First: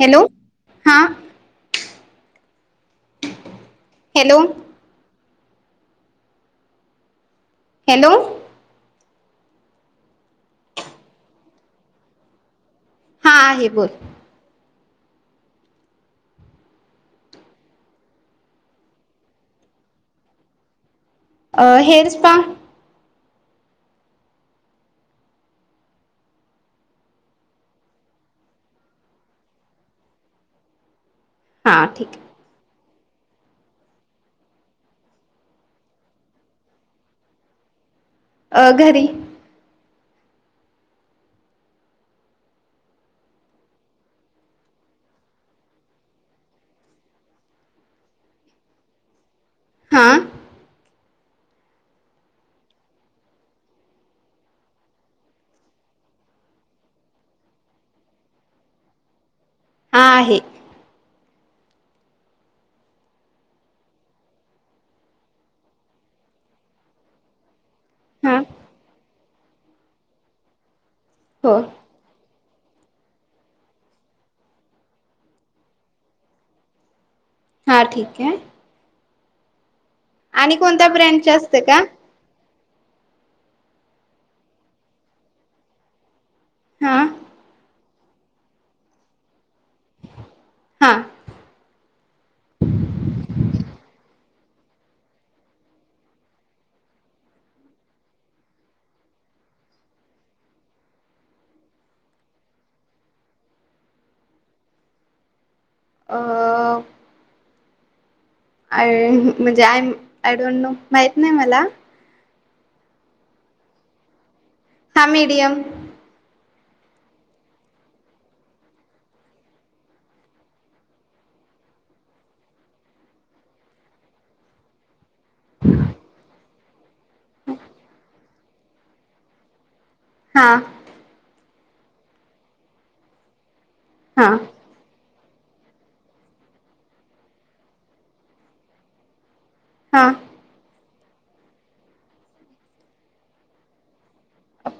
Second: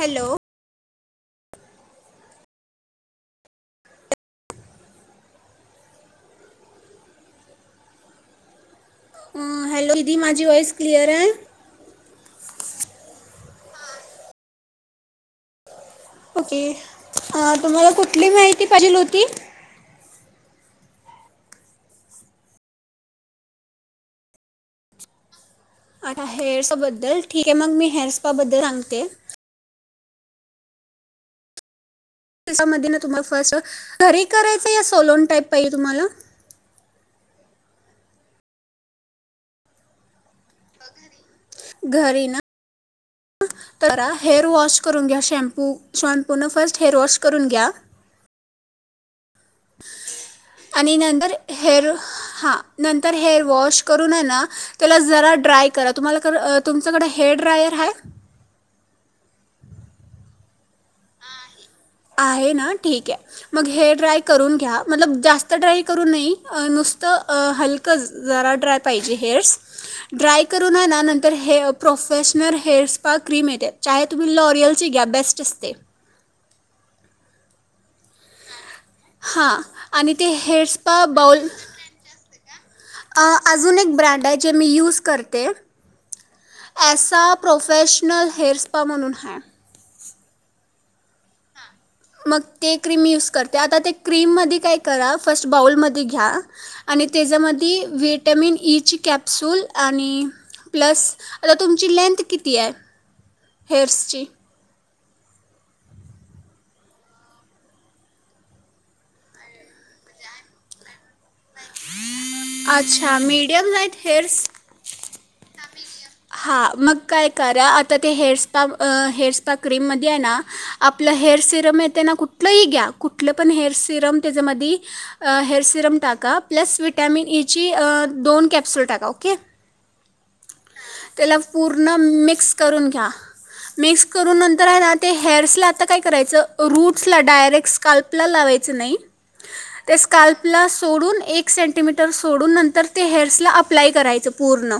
Hello हा hello hello hello दिदी माझी वॉइस क्लिअर हाय? हा आहे बोल. ओके तुम्हाला कुठली माहिती पायजेल होती? अ हेअर स्पा. अ हेअरस्पा बद्दल ठीक आहे मग मी हेअस्पा बद्दल सांगते. हा ठीक हाय. त्याच्यामध्ये ना तुम्हाला फर्स्ट घरीे करायचं या सलोन टाईप पाहिजे तुम्हाला? अ घरी घरी ना तर आता हेअर वॉश करून घ्या शॅम्पू शॉम्पून फर्स्ट हेअर वॉश करून घ्या. हां आणि नंत हेअर हा नंतर हेअर वॉश करून आहे ना त्याला जरा ड्राय करा. तुम्हाला तुमच्याकडें हेअर ड्रायर हाय? हा आहे. आहे ना ठीक आहे. मग हेअर ड्राय करून घ्या. मतलब जास्त ड्राय करून नाही नुसतं हलकं हां जरा ड्राय पाहिजे हेअरस ड्राय करून हाय ना नंतर हो हे professional hair spa cream येते च्याय तुम्ही लोरियलची घ्या बेस्ट असते. हां ठीक आहे. हा! आणि ते हेअर कोणत्या स्पा ब्रँडचे बाऊल असते का आ. अजून एक ब्रँड आहे जे मी यूज करते. हां ऐसा प्रोपेश नल हेर् स्पा म्हणून हाय. हा! मग ते क्रीम यूज करते आता ते क्रीममनं ते काय करा फर्स्ट बाऊलमध्ये घ्या, आणि त्याच्यामधी विटॅमिन ईची कॅप्सुल, आणि प्लस आता तुमची लेंथ किती आहे हेअर्सची. अं आय म्हणजे आयम आय डोंट नो माहीत नाही मला. अच्छा मीडियम साईथ हेअर्स. हा मिडियम. हां मग काय करा आता ते हेअरस्पा हेअरस्पा क्रीममध्ये आहे ना, आपलं हेअर सिरम येते ना कुठलंही घ्या कुठलं पण हेअर सिरम, त्याच्यामध्ये हेअर सिरम टाका प्लस विटॅमिन ईची दोन कॅप्सूल टाका ओके. हा! त्याला पूर्ण मिक्स करून घ्या. मिक्स हां करून नंतर हाय ना ते. हेअर्सला आता काय करायचं रूट्सला डायरेक्ट स्काल्पला लावायचं नाही. ते हां स्काल्पला सोडून एक सेंटीमीटर सोडून नंतर ते हेअर्सला अप्लाय करायचं. पूर्ण.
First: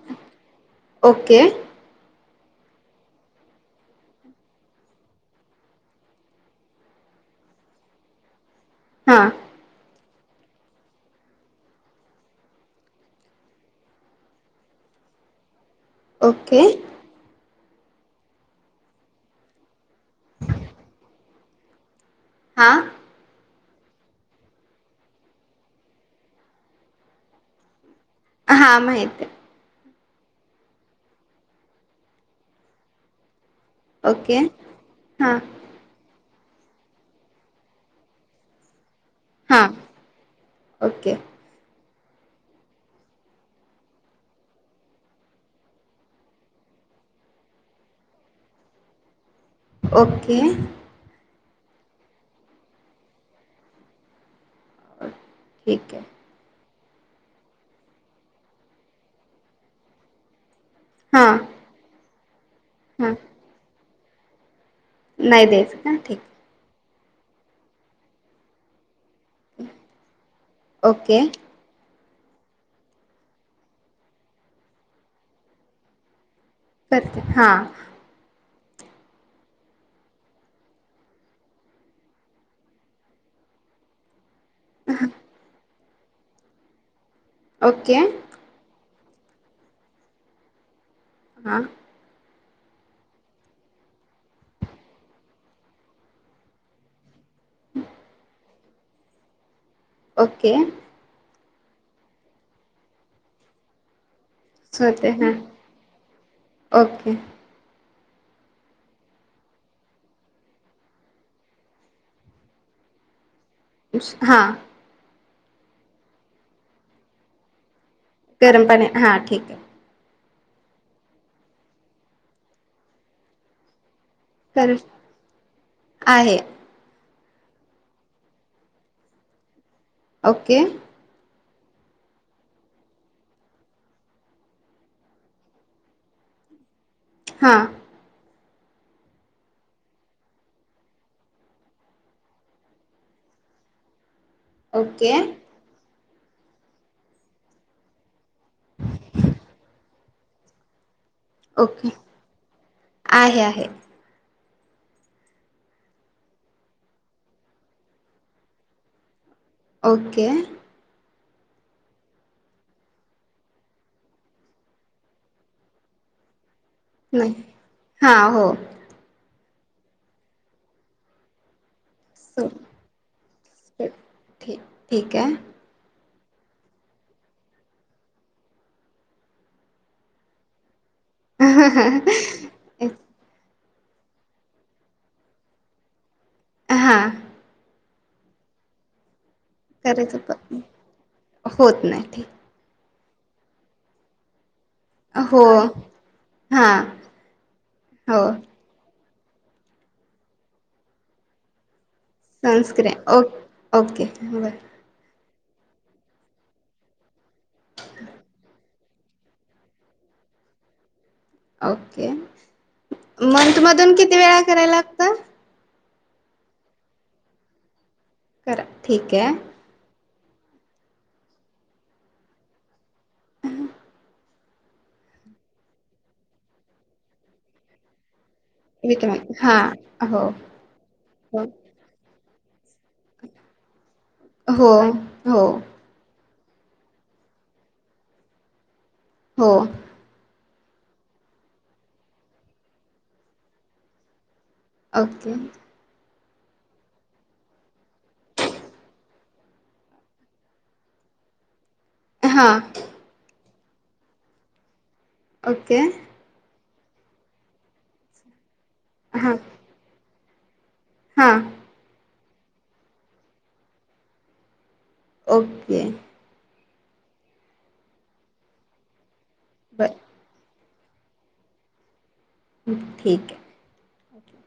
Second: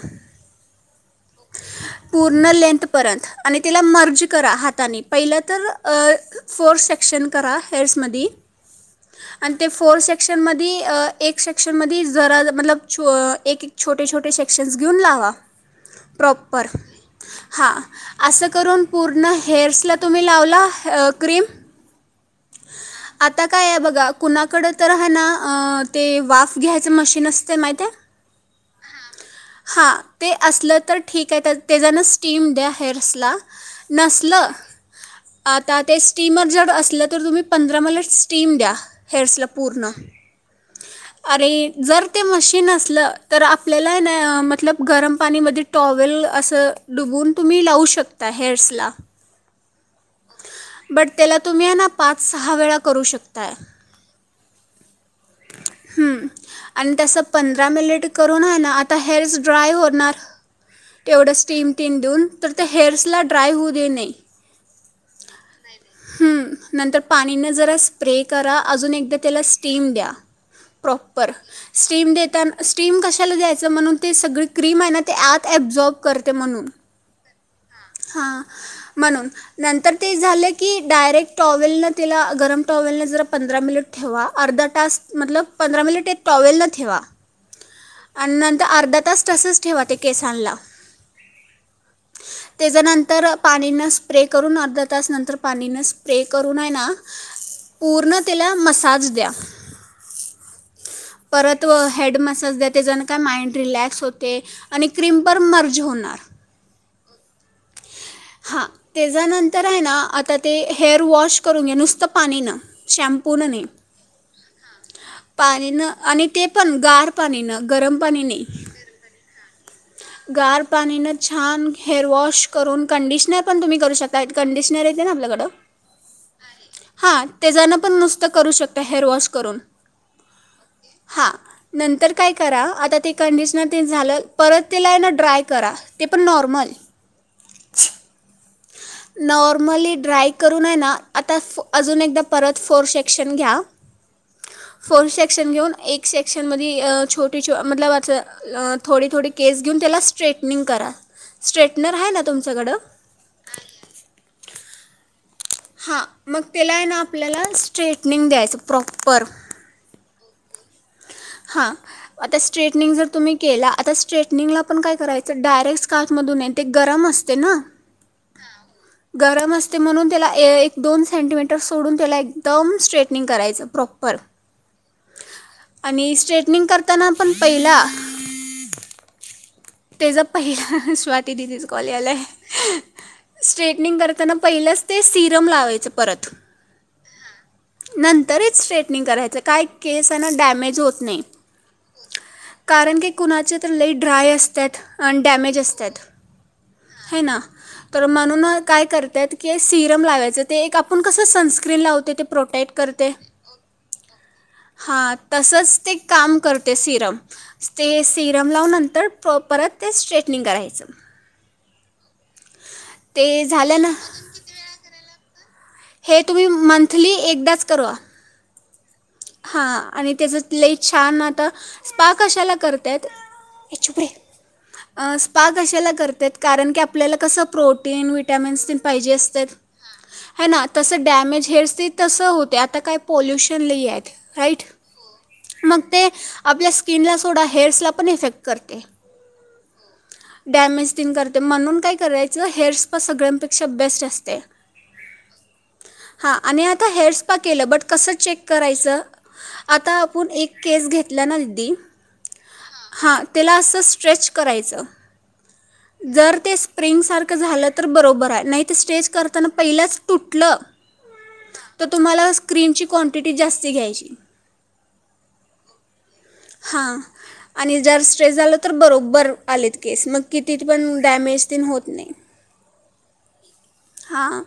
ओके. पूर्ण लेंथपर्यंत आणि तिला मर्ज करा हाताने पहिलं तर अ फोर सेक्शन करा हेअर्समदी. हां आणि ते फोर से शन मदि अ एक सेक्शन मदि जरा मतलब छो एक छोटे छोटे सेक्शन घेऊन लावा. Okay proper. हां असं करून पूर्ण हेअर्सला तुम्ही लावला अ क्रीम? हा! आता काय आहे बघा कुणाकड तर हाय ना अ ते वाफ घ्यायच मशीन असते माहिती आहे. हा माहित आहे. हां! ते असलं तर ठीक आहे तर तेजानं स्टीम द्या हेअर्सला. आहे ओके नसलं हां आता ते स्टीमर जर असलं तर तुम्ही पंधरा मला स्टीम द्या. हेअर्सला हां पूर्ण ओके अरे जर ते मशीन असलं तर आपल्याला ये ना मतलब गरम पाणीमध्ये टॉवेल असं डुबउन तुम्ही लावू शकताय हेअर्सला. ओके. बट त्याला तुम्ही येना पाच-सहा वेळा करू शकताय. ठीक आहे. आणि तसं पंधरा मिनिट करून हाय ना आता हेरस ड्राय होणार. तेवढं हां स्टीम टीम देऊन तर त्या हां हेअर्सला ड्राय होऊ देने. नाही द्यायचं का? ठीक. हम्म, नंतर पाणीन जरा स्प्रे करा, अजून एकदा त्याला स्टीम द्या ओके प्रॉपर स्टीम देतान स्टीम कशाला द्यायचं म्हणून ते सगळी क्रीम आहे ना ते आत अब्झॉर्ब कर कर ते हा! हां, म्हणून नंतर ते झालं की डायरेक्ट टॉवेल नं तेला गरम टॉवेलन जर पंधरा मिनिट ठेवा. अर्धा टास्क मतलब पंधरा मिलीट ते टॉवेला ठेवा. ओके. आणि नंतर अर्धा तास तसेच ठेवा ते केसांनला. हां तेजानंतर पाणीनं स्प्रे करून, अर्धा तास नंतर पाणीनं स्प्रे करून हाय ना पूर्ण तीला मस् आज द्या ओके. परत व हेड मसाज देते जणू काय माइंड रिलॅक्स होत ते, आणि होते क्रीम हां पर मर्ज होणार. [unintelligible] हां, तेजानंतर आहे ना आता ते हेअर वॉश करून घ्या, नुसतं पाणी नं शॅम्पू नं नइ. हां! पाणीनं आणि ते पण गार पाणी नं. गरम गरम पाणी हां ठीके. गार पाणीनं छान हेअरवॉश करून कंडिशनर पण तुम्ही करू शक लाईट तर कंडिशनर येते ना आपल्याकडं, आहे हां ते जणं पण नुसतं करू शकतय हेअर वॉश करून. ओके. हां नंतर काय करा, आता ते कंडिशनर तेन झालं परत तेला ए ना ड्राय करा ते पण नॉर्मल. हां छी् नॉर्मली ड्राय करूनय ना, आता फ अजून एकदा परत फोर सेक्शन घ्या. फोर् ओके सेक्शन घेऊन एक सेक्शन मधी अ छोटे छो मतलब असं ल थोडे-थोडे केस घेऊन त्यालास् ट्रेटनिंग करा. ओके स्ट्रेटनर हाय ना तुमच्याकडं? आहे आहे हां, मग त्याला आहे ना आपल्याला स्ट्रेटनिंग द्यायचं प्रॉपर. ओके. हां, आता स्ट्रेटनिंग जर तुम्ही केला आता स्ट्रेटनिंगला पण काय करायचं डायरेक्ट स्काथमधून एन- ते गरम नाही असते ना? हां हो गरम अस् ते म्हणून तेला ए एक-दोन सेंटीमीटस् सोडून त्याला सो एकदम स्ट्रेटनिंग करायचं प्रॉपर. ठीक ठीक आहे मी स्ट्रेटनिंग करताना पण पहिला तेजा पहिला स् स्वाति दीदी चा कॉल यालाय, स्टेट निंग करताना पहिलंच ते सिरम लावायचं परत. हां नंतरच स्ट्रेटनिंग करायचं. काय केस अ करायचं ना पण डॅमेज होत नाही. होत नाही ठीक कारण की कुणाची तर लई ड्राय अस अन् हो डॅमेज असत्यात. हां हाय ना, तर हो म्हणून काय कर त्यात के सिरम लावायचं ते एक आपण कसं सनस्क्रीन लावो सनस्क्रीन. ओ ओके बर. हां तसंच ते काम करते सिरम. ते सिरम लाव नंत तर् प्र परत ते स्ट्रेटनिंग करायचं. ओके ते मंथ झालं ना मधून किती वेळा कराय लागतं? हे तुम्ही मंथली एकदाच करवा. [unintelligible] करा ठीके. आणि त्याजत् लई छान आता, स्पा कशाला कर त्यात, ए चुप रे. अं स्पा कशाला करत्यात, कारण की आपल्याला कसं प्रोटीन विट [unintelligible] तेन विक्रम पाहिजे असतेत. हां हो हाय ना तस हो डॅमेज हेयर्सनी तसं होत ते आता काय पोल्युशन लयाय. हो हो. आपल्या स्किनला सोडा, हेअर्स ला पण इफेक्ट करते. हो. डॅमेज तिन करते म्हणून काय करायचं, हेअर्स स्पा सगळ्यांपेक्षा बेस्ट असते. ओके. हा आणि आता हेअर स्पा केलं, बट कसं चेक करायचं. आता आपण एक केस घेतला ना दिदी, हा. त्याला असं स्ट्रेच करायचं. ओके जर ते स प्रेम सारखं झालं तर बरोबर आहे. नाही ते स्टेज हां करताना पहिलाच, तुटलं हां तर तुम्हाला अस क्रीमची क्वांटिटी जास्त घ्यायची. ओके. हा आणि जर स्ट्रेस झालं तर बरोब्बर आलेत बर केस मग किती, पण डॅमेज तेन होत नाही. ठीके. हां [unintelligible]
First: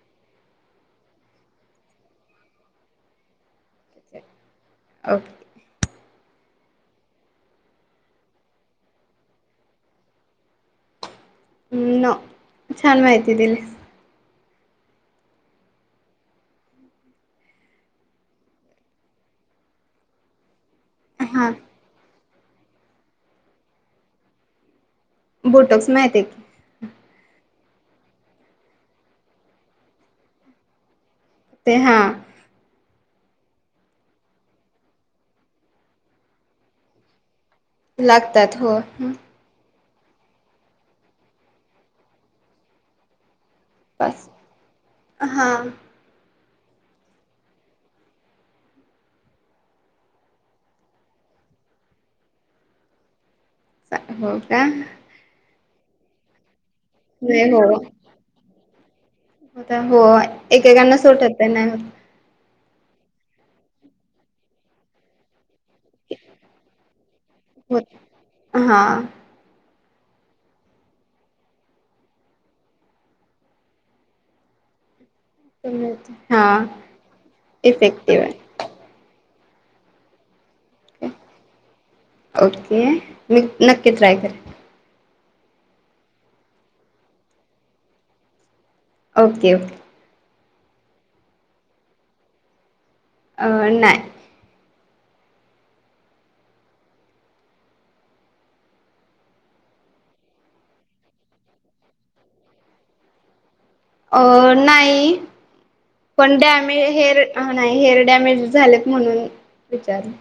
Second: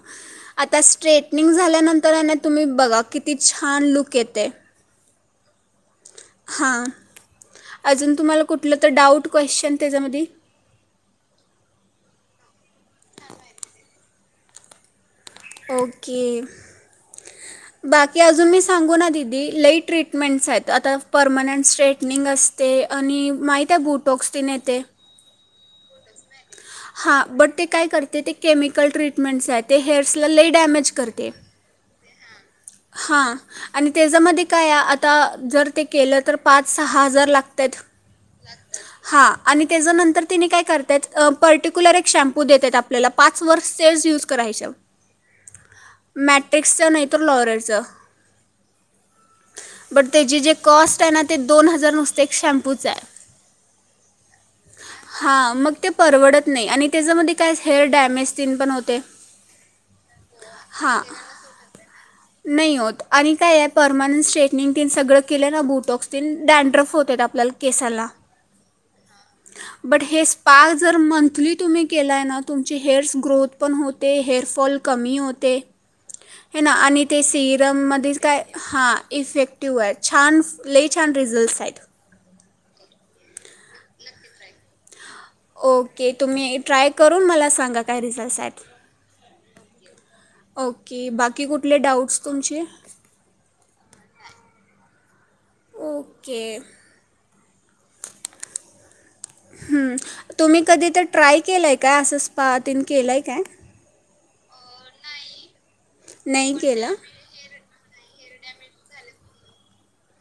आता स्ट्रेटनिंग झाल्यानंतर ना तुम्ही बघा किती, छान लूक येतय. ओके हां, अजून तुम्हाला कुठलं तर डाऊट क्वशचन त्याज्या मधी. नो, छान माहीती दिली. ओके, बाकी अजून मी सांगू ना दिदी लई ट्रीटमेंटस आहेत. आता हां परमनंट स्ट्रेटनिंग अस ते आणि माहीतीये बुटोक्स ते न येते. बोटक्स माहीतय. हा, बट ते काय करते ते केमिकल ट्रीटमेंट्स आहे, ते हेअर्सला लई डॅमेज करते. ते हा. हां आणि त्याजमध्ये काय आता, जर ते केलं तर पाच सहा हजार लाग लागतात, हो. तेज नंतर तेनी काय करत्यात अ पर्टीकुलर एक शॅम्पू देत्यात आपल्याला पा वर्ष सेज यूज बस करायच हां मॅक एक्सा नाही त लॉरन्स बट त्याची जे कॉस्ट आहे ना ते दोन हजार नुसते एक शॅम्पूच आहे हो का हां मग ते परवडत नाही आणि त्याच्यामध्ये नाही काय हो हेअर डॅमेज तीन पण हो ते होता हो एकेकांना सुट होतंय नाय होत नही होत आणि काय आहे पर्मनंट स्ट्रेटनिंग तीन सगळं केलं ब्युटॉक्स स्टिंन डॅनड्रफ होतात आपल्याला होत केसाला हा बट हे स्पा जर मंथली तुम्ही केलाय ना तुमची हेअरस ग्रोथ पण होते हेअरफॉल कमी हो होते हा ते सिरममध्येच इफेक्टिव्ह काय आहे हां इफेक्ट ट्यू आहे छान लय छान रिझल्ट आहेत. नक नक्की ट्राय करेल ओके तुम्ही ट्राय करून मला सांगा काय रिझल्टस आहेत. ओके ओके ओके बाकी कुठले डाऊट्स तुमचे अ नाय. ओके हूं तुम्ही कधी ते ट्राय केलंय काय असं स्पा तीन केलंय काय? अ नाही पण नाही डॅमे केलं हेअर नाही हेअर डॅमेज झालेत म्हणून विचारलं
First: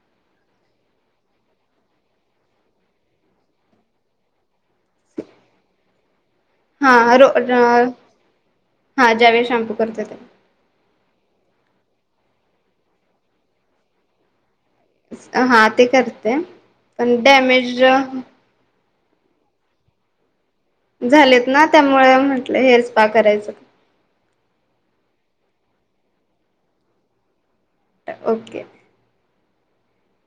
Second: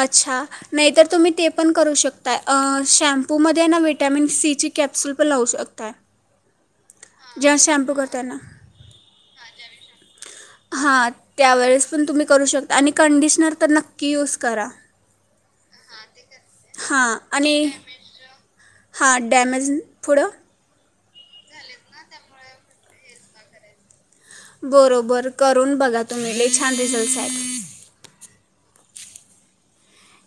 अच्छा नाहीतर तुम्ही ते पण करू शकताय अ अ शॅम्पूमध्ये ना विटॅमिन सी ची कॅप्सूल पण लावू शकताय. हा रो र जेव्हा शॅम्पू करताना हा ज्यावेळी शॅम्पू करत त्या हां त्यावेळेस पण तुम्ही करू शकता आणि कंडिशनर तर नक्की यूज करा. हा ते करते पण हां आणि डॅमेज हां डॅमेज थोडं झालेत ना त्यामुळे म्हटलं हेर स्पा करायचं का बरोबर करून बघा तुम्ही लई छान रिजल्ट हायत. ओके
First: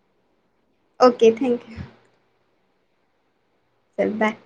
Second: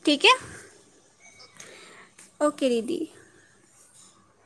ठीक ये ओके थँक्यू ओके दिदी चल बाय